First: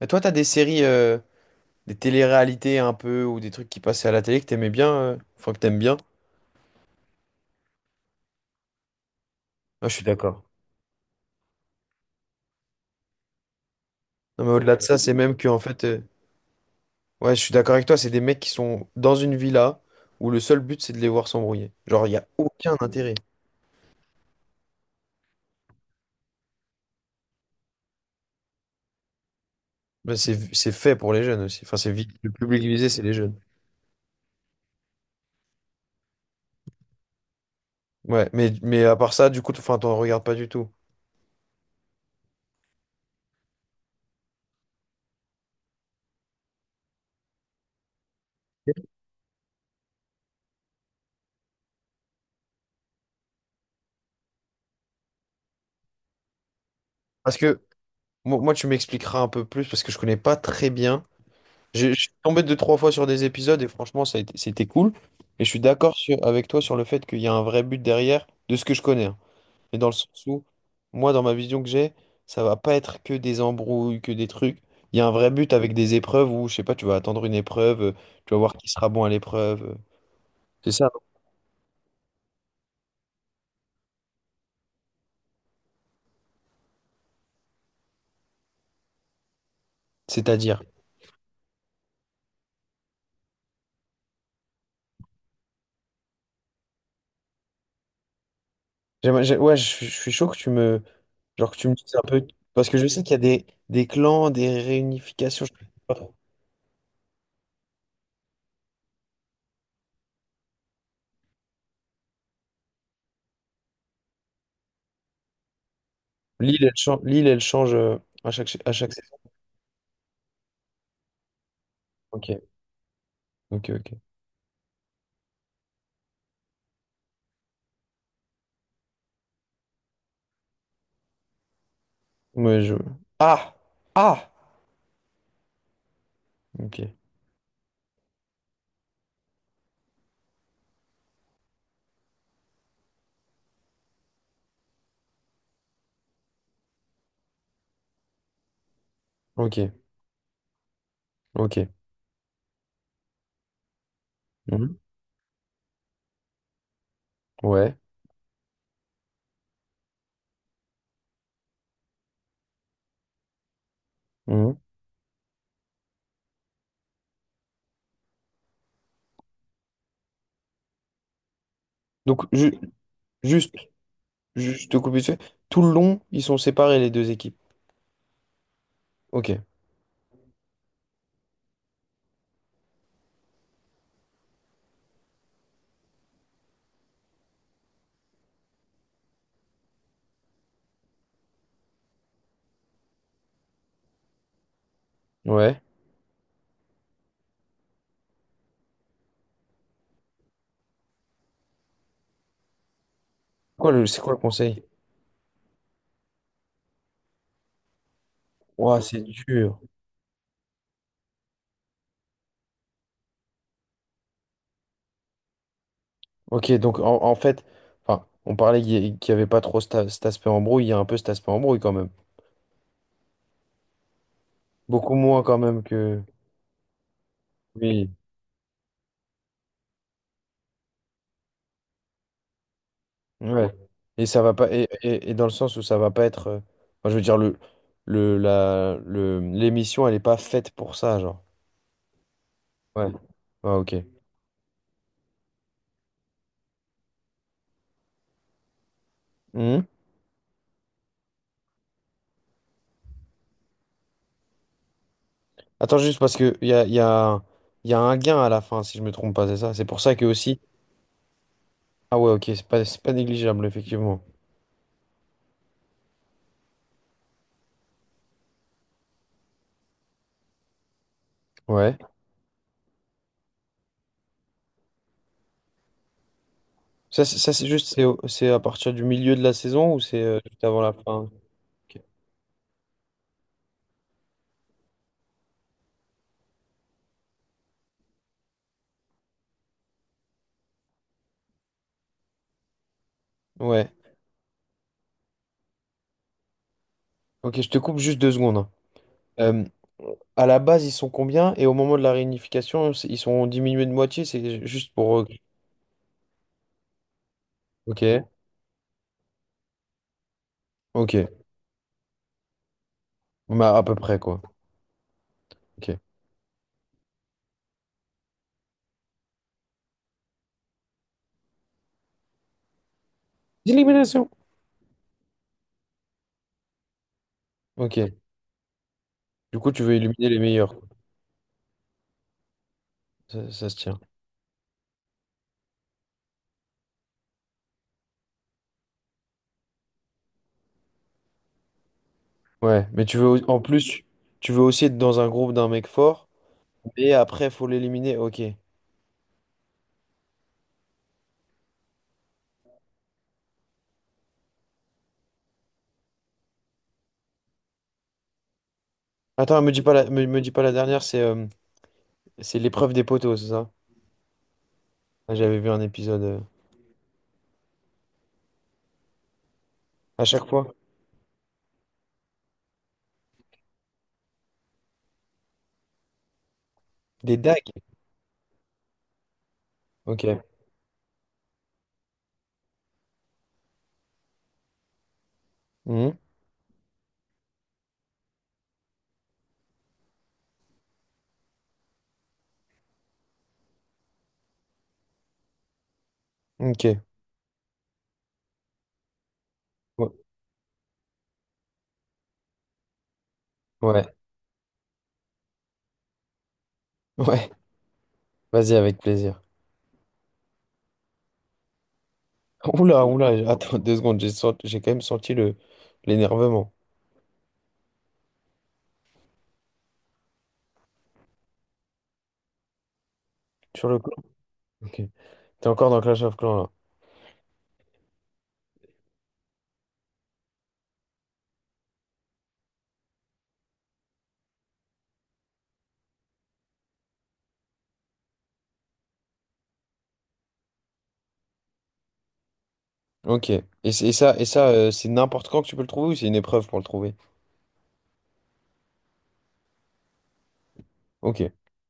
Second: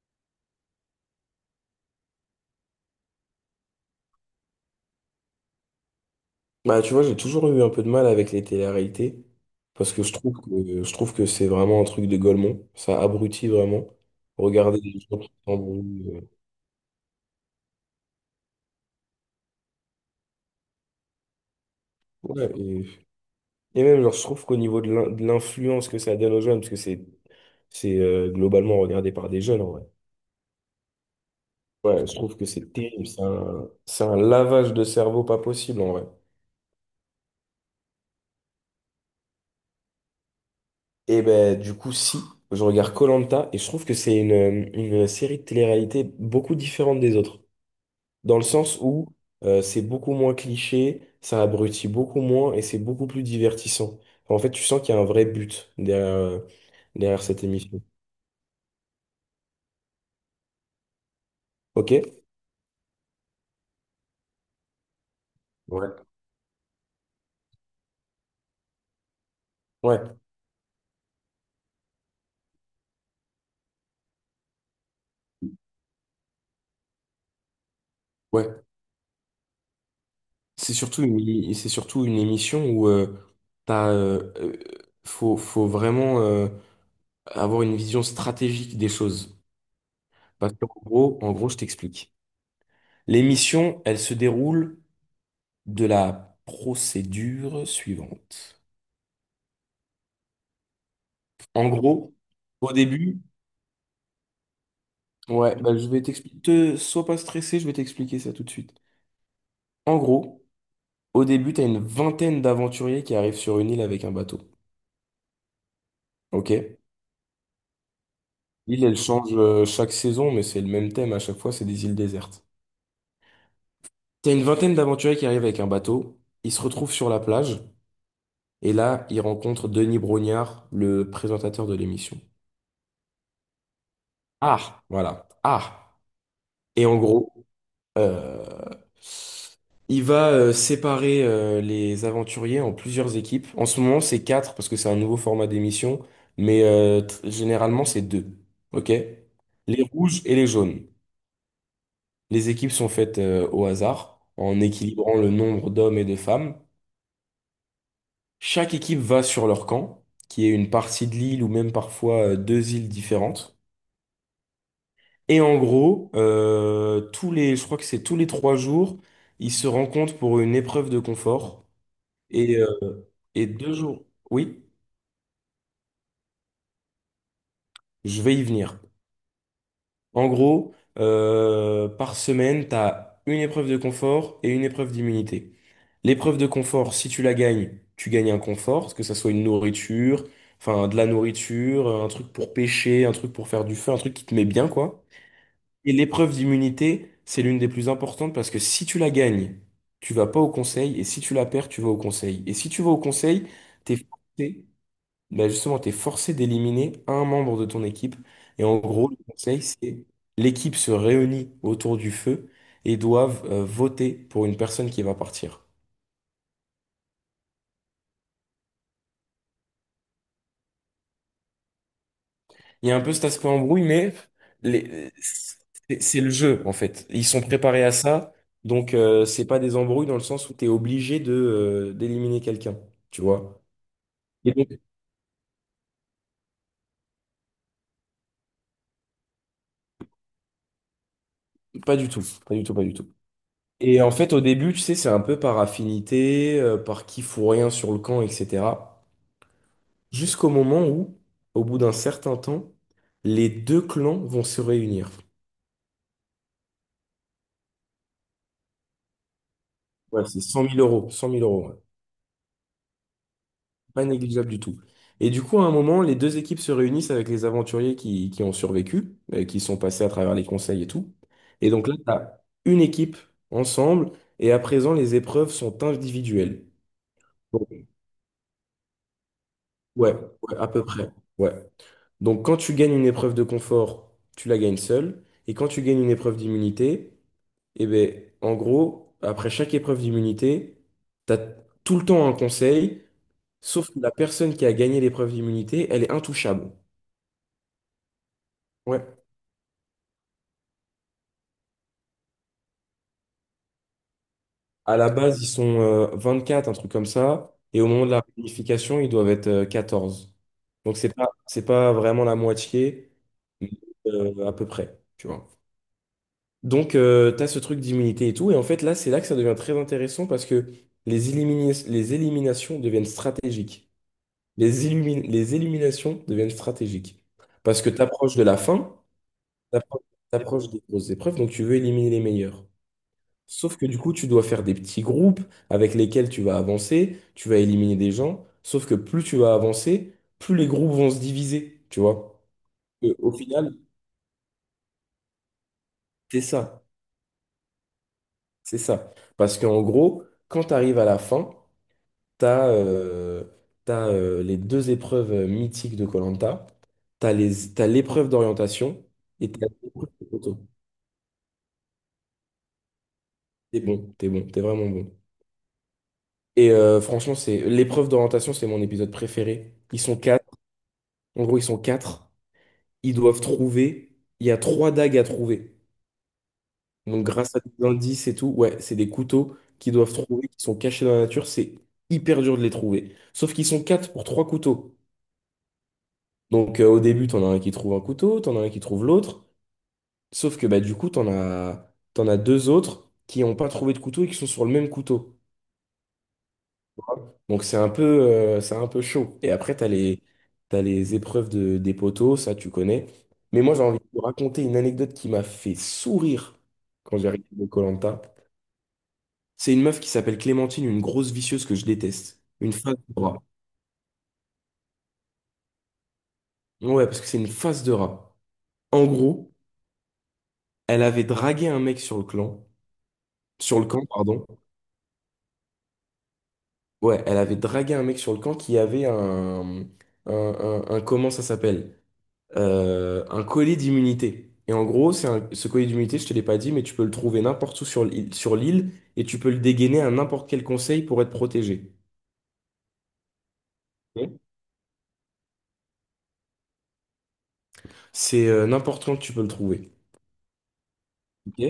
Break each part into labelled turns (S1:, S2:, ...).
S1: Mais toi, t'as des séries, des télé-réalités un peu, ou des trucs qui passaient à la télé que t'aimais bien, enfin que t'aimes bien.
S2: Bah, tu vois, j'ai toujours eu un peu de mal avec les télé-réalités
S1: Ah,
S2: parce
S1: je
S2: que
S1: suis
S2: je trouve
S1: d'accord.
S2: que, je trouve que c'est vraiment un truc de golemont. Ça abrutit vraiment.
S1: Non, mais au-delà
S2: Regarder
S1: de ça,
S2: les
S1: c'est
S2: gens qui
S1: même que, en fait,
S2: s'embrouillent.
S1: ouais, je suis d'accord avec toi, c'est des mecs qui sont dans une villa où le seul but, c'est de les voir s'embrouiller. Genre, il n'y a
S2: Ouais,
S1: aucun intérêt.
S2: et même, genre, je trouve qu'au niveau de l'influence que ça donne aux jeunes, parce que c'est globalement regardé par des jeunes en vrai.
S1: Mais c'est fait pour les jeunes aussi. Enfin,
S2: Ouais, je
S1: le
S2: trouve que
S1: public
S2: c'est
S1: visé, c'est
S2: terrible.
S1: les
S2: C'est
S1: jeunes.
S2: un, c'est un lavage de cerveau pas possible en vrai.
S1: Ouais, mais à part ça, du coup, enfin, t'en regardes pas du tout.
S2: Et ben, du coup, si, je regarde koh et je trouve que c'est une série de télé-réalité beaucoup différente des autres, dans le sens où c'est beaucoup moins cliché, ça abrutit beaucoup moins et c'est beaucoup plus divertissant. En fait, tu sens qu'il y a un vrai but derrière
S1: Parce
S2: cette
S1: que,
S2: émission.
S1: moi, tu m'expliqueras un peu plus, parce que je connais pas très bien. Je suis
S2: Ok?
S1: tombé deux, trois fois sur des épisodes et franchement, c'était cool. Et je suis
S2: Ouais.
S1: d'accord avec toi sur le fait qu'il y a un vrai but derrière de ce que je connais, hein. Mais dans le sens
S2: Ouais,
S1: où, moi, dans ma vision que j'ai, ça va pas être que des embrouilles, que des trucs. Il y a un vrai but avec des épreuves où, je sais pas, tu vas attendre une épreuve, tu vas
S2: ouais.
S1: voir qui sera bon à l'épreuve. C'est
S2: C'est
S1: ça, non,
S2: surtout une, c'est surtout une émission où t'as, euh, euh, faut vraiment avoir une vision stratégique des choses. Parce
S1: c'est-à-dire.
S2: qu'en gros, je t'explique. L'émission, elle se déroule de la procédure suivante.
S1: Ouais, je suis chaud que genre que tu
S2: En
S1: me dises un
S2: gros,
S1: peu. Parce
S2: au
S1: que je sais qu'il y a
S2: début,
S1: des clans, des réunifications, je
S2: ouais,
S1: sais
S2: bah, je
S1: pas
S2: vais
S1: trop.
S2: t'expliquer. Sois pas stressé, je vais t'expliquer ça tout de suite. En gros, au début, t'as une vingtaine d'aventuriers qui arrivent sur une île avec un bateau. Ok?
S1: L'île, elle change à
S2: L'île,
S1: chaque
S2: elle
S1: saison.
S2: change chaque saison, mais c'est le même thème à chaque fois, c'est des îles
S1: Ok.
S2: désertes.
S1: Ok, ok.
S2: T'as une vingtaine d'aventuriers qui arrivent avec un bateau, ils se retrouvent sur la plage, et là, ils rencontrent Denis Brognard, le présentateur de l'émission.
S1: Ouais, je... Ah! Ah!
S2: Ah, voilà. Ah.
S1: Ok,
S2: Et en gros, Euh, il va séparer les aventuriers en plusieurs équipes. En ce moment, c'est quatre parce que c'est un nouveau format d'émission, mais généralement, c'est deux. OK?
S1: ok,
S2: Les rouges et les jaunes.
S1: ok.
S2: Les équipes sont faites au hasard en
S1: Mhm.
S2: équilibrant le nombre d'hommes et de femmes.
S1: Ouais.
S2: Chaque équipe va sur leur camp, qui est une partie de l'île ou même parfois deux îles différentes.
S1: Mhm.
S2: Et en gros, je crois que c'est tous les 3 jours, ils se rencontrent pour une épreuve de confort.
S1: Donc,
S2: Et, euh, et
S1: juste,
S2: deux jours, oui,
S1: juste te couper dessus. Tout le long, ils sont séparés, les deux équipes.
S2: je vais y venir.
S1: Ok,
S2: En gros, par semaine, tu as une épreuve de confort et une épreuve d'immunité. L'épreuve de confort, si tu la gagnes, tu gagnes un confort, que ça soit une nourriture, enfin de la nourriture, un truc pour pêcher, un truc pour faire du feu, un truc qui te met bien, quoi.
S1: ouais.
S2: Et l'épreuve d'immunité, c'est l'une des plus importantes parce que si tu la gagnes, tu vas pas au conseil, et si tu la perds, tu vas au conseil. Et si tu vas au conseil,
S1: Quoi,
S2: t'es
S1: c'est quoi le conseil?
S2: forcé bah justement, tu es forcé d'éliminer un membre de ton équipe. Et en
S1: Ouah, c'est
S2: gros, le
S1: dur.
S2: conseil, c'est l'équipe se réunit autour du feu et doivent voter pour une personne qui va partir.
S1: Ok, donc en fait, enfin, on parlait qu'il y avait pas trop cet aspect embrouille, il y a un peu cet aspect embrouille quand même.
S2: Il y a un peu cet aspect embrouille, mais
S1: Beaucoup
S2: les-
S1: moins quand
S2: c'est
S1: même que...
S2: c'est le jeu, en fait. Ils sont préparés
S1: Oui.
S2: à ça, donc c'est pas des embrouilles dans le sens où tu es obligé de d'éliminer quelqu'un, tu
S1: Ouais.
S2: vois.
S1: Et ça va pas
S2: Et donc,
S1: et dans le sens où ça va pas être enfin, je veux dire le la le l'émission elle est pas faite pour ça genre.
S2: pas du tout, pas du tout, pas
S1: Ouais.
S2: du tout.
S1: Ouais, OK.
S2: Et en fait, au début, tu sais, c'est un peu par affinité, par qui fout rien sur le camp, etc.
S1: Mhm.
S2: Jusqu'au moment où, au bout d'un certain temps, les deux clans vont se réunir.
S1: Attends juste parce que il y a il y a il y a un gain à la fin si je me trompe pas, c'est ça? C'est pour ça que
S2: Ouais,
S1: aussi...
S2: c'est cent mille euros, ouais.
S1: Ah ouais, OK, c'est pas négligeable effectivement.
S2: Pas négligeable du tout. Et du coup, à un moment, les deux équipes se réunissent avec les aventuriers qui ont survécu, qui sont passés à travers les conseils et tout. Et
S1: Ouais.
S2: donc là, t'as une équipe ensemble, et à présent, les épreuves sont individuelles.
S1: C'est juste
S2: Donc,
S1: c'est à partir du milieu de la saison ou c'est
S2: ouais,
S1: juste
S2: ouais,
S1: avant
S2: à
S1: la
S2: peu
S1: fin?
S2: près. Ouais.
S1: Ok.
S2: Donc quand tu gagnes une épreuve de confort, tu la gagnes seul. Et quand tu gagnes une épreuve d'immunité, eh ben, en gros, après chaque épreuve d'immunité, tu as tout le temps un conseil,
S1: Ouais.
S2: sauf que la personne qui a gagné l'épreuve d'immunité, elle est intouchable.
S1: OK, je te coupe juste deux secondes, hein.
S2: Ouais.
S1: Euh, À la base, ils sont combien? Et au moment de la réunification, ils sont diminués de moitié, c'est juste
S2: À
S1: pour...
S2: la base, ils sont quatre un truc comme ça, et
S1: Ok,
S2: au moment de la réunification, ils doivent être 14. Donc
S1: ok.
S2: c'est pas vraiment la moitié,
S1: Bah, à
S2: mais
S1: peu près, quoi.
S2: à peu près, tu vois.
S1: Ok.
S2: Donc, t'as tu as ce truc d'immunité et tout. Et en fait, là, c'est là que ça devient très intéressant parce que les éliminations deviennent stratégiques.
S1: Élimination.
S2: Les éliminations deviennent stratégiques. Parce
S1: Ok.
S2: que tu approches de la fin,
S1: Du coup, tu veux
S2: tu
S1: éliminer les meilleurs, quoi.
S2: approches des grosses épreuves, donc tu veux éliminer les meilleurs.
S1: Ça se
S2: Sauf
S1: tient.
S2: que du coup, tu dois faire des petits groupes avec lesquels tu vas avancer, tu vas éliminer des gens. Sauf que plus tu vas avancer, plus les groupes vont se diviser, tu vois.
S1: Ouais, mais tu veux...
S2: Au
S1: En
S2: final,
S1: plus, tu veux aussi être dans un groupe d'un mec fort,
S2: c'est ça.
S1: mais après, faut l'éliminer. Ok.
S2: C'est ça. Parce qu'en gros, quand tu arrives à la fin, T'as euh, t'as les deux épreuves mythiques de Koh-Lanta. T'as l'épreuve d'orientation
S1: Attends,
S2: et t'as l'épreuve
S1: me
S2: de
S1: dis pas la
S2: photo.
S1: dernière, c'est l'épreuve des poteaux, c'est ça?
S2: T'es bon, t'es bon, t'es vraiment bon.
S1: Ah, j'avais vu un épisode...
S2: Et franchement, c'est l'épreuve d'orientation, c'est mon épisode préféré. Ils
S1: À
S2: sont
S1: chaque
S2: quatre.
S1: fois.
S2: En gros, ils sont quatre. Ils doivent trouver. Il y a trois dagues à trouver.
S1: Des
S2: Donc,
S1: dagues.
S2: grâce à des indices et tout, ouais, c'est des couteaux qu'ils doivent
S1: Ok.
S2: trouver, qui sont cachés dans la nature. C'est hyper dur de les trouver. Sauf qu'ils sont quatre pour trois couteaux.
S1: Mhm.
S2: Donc, au début, t'en as un qui trouve un couteau, t'en as un qui trouve l'autre. Sauf que bah, du coup, t'en as deux autres qui n'ont pas trouvé de couteau et qui sont sur le même couteau.
S1: Ok.
S2: Donc c'est un peu chaud. Et après,
S1: Ouais.
S2: t'as les épreuves des poteaux, ça tu connais. Mais moi, j'ai
S1: Ouais.
S2: envie de vous raconter une anecdote qui m'a fait sourire quand
S1: Ouais.
S2: j'ai regardé koh.
S1: Vas-y, avec plaisir.
S2: C'est une meuf qui s'appelle Clémentine, une grosse vicieuse que je déteste. Une
S1: Oula,
S2: face de
S1: oula,
S2: rat.
S1: attends deux secondes, j'ai quand même senti le l'énervement
S2: Ouais, parce que c'est une face de rat. En gros, elle avait dragué un mec
S1: sur le
S2: sur le
S1: clan.
S2: camp, pardon.
S1: Ok. T'es encore dans Clash of Clans là.
S2: Ouais, elle avait dragué un mec sur le camp qui avait un, comment ça s'appelle? Un collier d'immunité. Et en gros, ce collier d'immunité, je te l'ai pas dit, mais tu peux le trouver n'importe où sur l'île et tu peux le dégainer à n'importe quel conseil pour être protégé.
S1: Ok. Et, et
S2: Ok.
S1: ça, c'est n'importe quand que tu peux le trouver ou c'est une épreuve pour le trouver?
S2: C'est n'importe quand que tu peux le trouver.
S1: Ok.
S2: Ok.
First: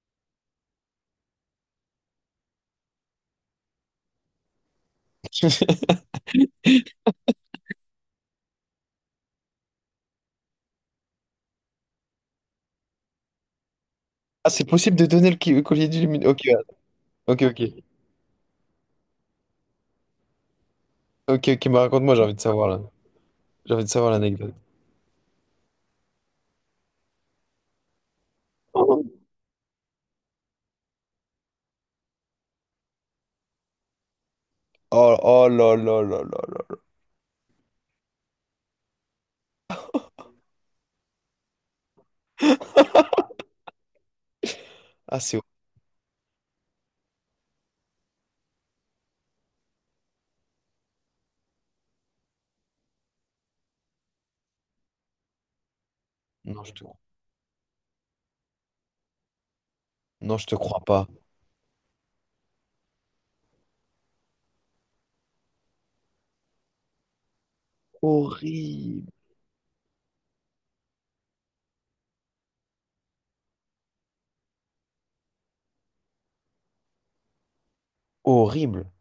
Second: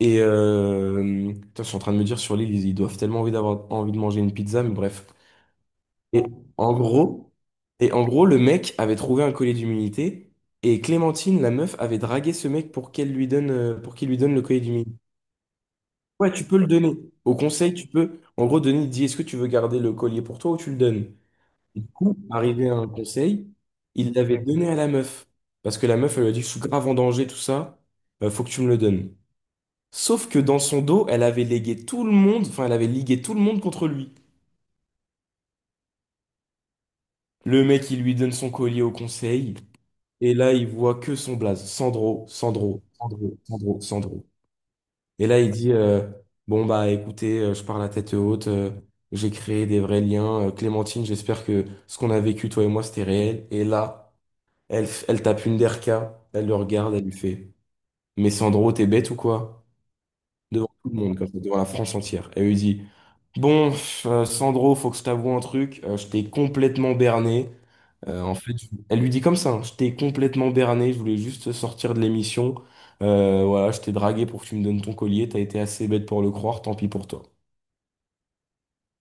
S2: Et putain, je suis en train de me dire sur l'île, ils doivent tellement envie d'avoir envie de manger une pizza, mais bref. Et en gros, et en gros, le mec avait trouvé un collier d'humilité et Clémentine, la meuf, avait dragué ce mec pour qu'elle lui donne, pour qu'il lui donne le
S1: Ah,
S2: collier
S1: c'est
S2: d'humilité.
S1: possible de donner le collier du
S2: Ouais, tu
S1: Ok,
S2: peux le donner. Au
S1: ok, ok.
S2: conseil, tu peux, en gros, donner, il dit, est-ce que tu veux garder le collier pour toi ou tu le donnes?
S1: Ok, ok, bah
S2: Et du
S1: raconte-moi,
S2: coup,
S1: j'ai envie de savoir
S2: arrivé à
S1: là.
S2: un conseil,
S1: J'ai envie de savoir
S2: il l'avait
S1: l'anecdote.
S2: donné à la meuf. Parce que la meuf, elle lui a dit, je suis grave en danger, tout ça, faut que tu me le
S1: Oh,
S2: donnes. Sauf que dans son dos, elle avait ligué tout le monde contre lui.
S1: oh là là là là là.
S2: Le mec, il lui donne son collier au conseil. Et là, il voit que son blaze, Sandro, Sandro, Sandro, Sandro, Sandro.
S1: Ah,
S2: Et là,
S1: c'est...
S2: il dit, bon, bah écoutez, je pars la tête haute, j'ai créé des vrais liens. Clémentine, j'espère que ce qu'on a vécu, toi et moi, c'était réel. Et là, elle tape une derka, elle le
S1: Non, je te...
S2: regarde, elle lui fait, mais Sandro, t'es bête ou quoi?
S1: non, je te
S2: Devant
S1: crois
S2: tout le
S1: pas.
S2: monde, comme ça, devant la France entière. Elle lui dit, bon, pff, Sandro, faut que je t'avoue un truc, je t'ai complètement berné. Elle lui
S1: Horrible.
S2: dit comme ça, hein, je t'ai complètement berné, je voulais juste sortir de l'émission. Voilà, je t'ai dragué pour que tu me donnes ton collier, t'as été assez bête pour le croire, tant pis pour toi.
S1: Horrible.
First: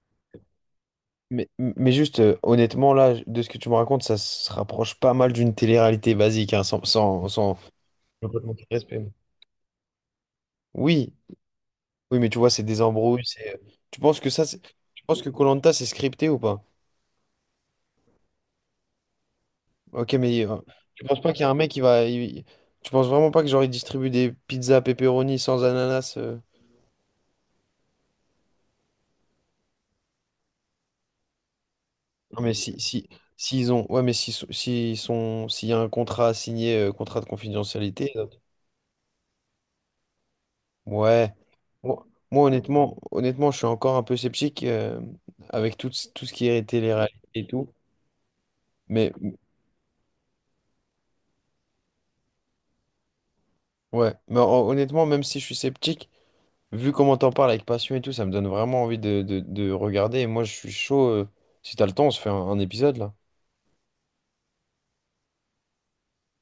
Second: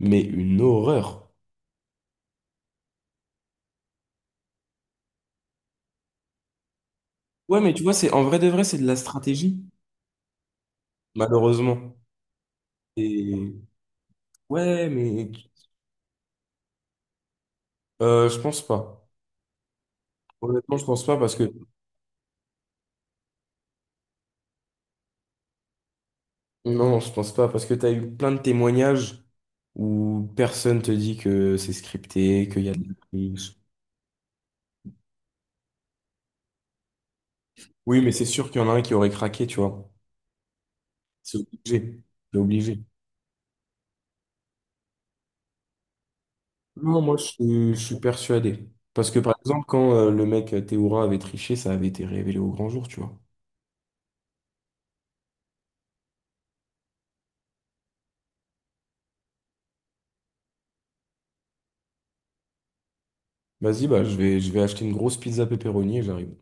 S2: Mais une horreur.
S1: Mais juste, honnêtement, là, de ce que tu me racontes, ça se rapproche pas mal d'une télé-réalité basique, hein,
S2: Ouais, mais tu vois, c'est en vrai de vrai, c'est de la stratégie,
S1: Oui,
S2: malheureusement.
S1: oui, mais tu vois, c'est des embrouilles, c'est...
S2: Et
S1: Tu penses que ça, c'est...
S2: ouais,
S1: Tu penses que
S2: mais
S1: koh c'est scripté ou pas?
S2: je pense pas.
S1: Ok, mais
S2: Honnêtement, je
S1: tu
S2: pense pas
S1: penses pas
S2: parce
S1: qu'il y
S2: que
S1: a un mec qui va... Tu penses vraiment pas que genre, il distribue des pizzas pepperoni sans ananas?
S2: non, je pense pas parce que t'as eu plein de témoignages où personne te dit que c'est
S1: Non,
S2: scripté,
S1: mais
S2: qu'il y a
S1: si,
S2: de la
S1: si,
S2: triche.
S1: s'ils ont... Ouais, mais s'ils sont... S'il y a un contrat signé, contrat de
S2: Oui,
S1: confidentialité...
S2: mais c'est sûr qu'il y en a un qui aurait craqué, tu vois.
S1: Ouais.
S2: C'est obligé.
S1: Moi,
S2: C'est obligé.
S1: honnêtement, honnêtement, je suis encore un peu sceptique avec tout, tout ce qui est
S2: Non, moi,
S1: télé-réalité et tout.
S2: je suis persuadé. Parce
S1: Mais
S2: que, par exemple, quand le mec Théoura avait triché, ça avait été révélé au grand jour, tu vois.
S1: ouais, mais honnêtement, même si je suis sceptique, vu comment t'en parles avec passion et tout, ça me donne vraiment envie de, de regarder. Et moi, je suis chaud. Si t'as le temps, on se fait un épisode là.
S2: Vas-y, bah, je vais acheter une grosse pizza pepperoni et j'arrive.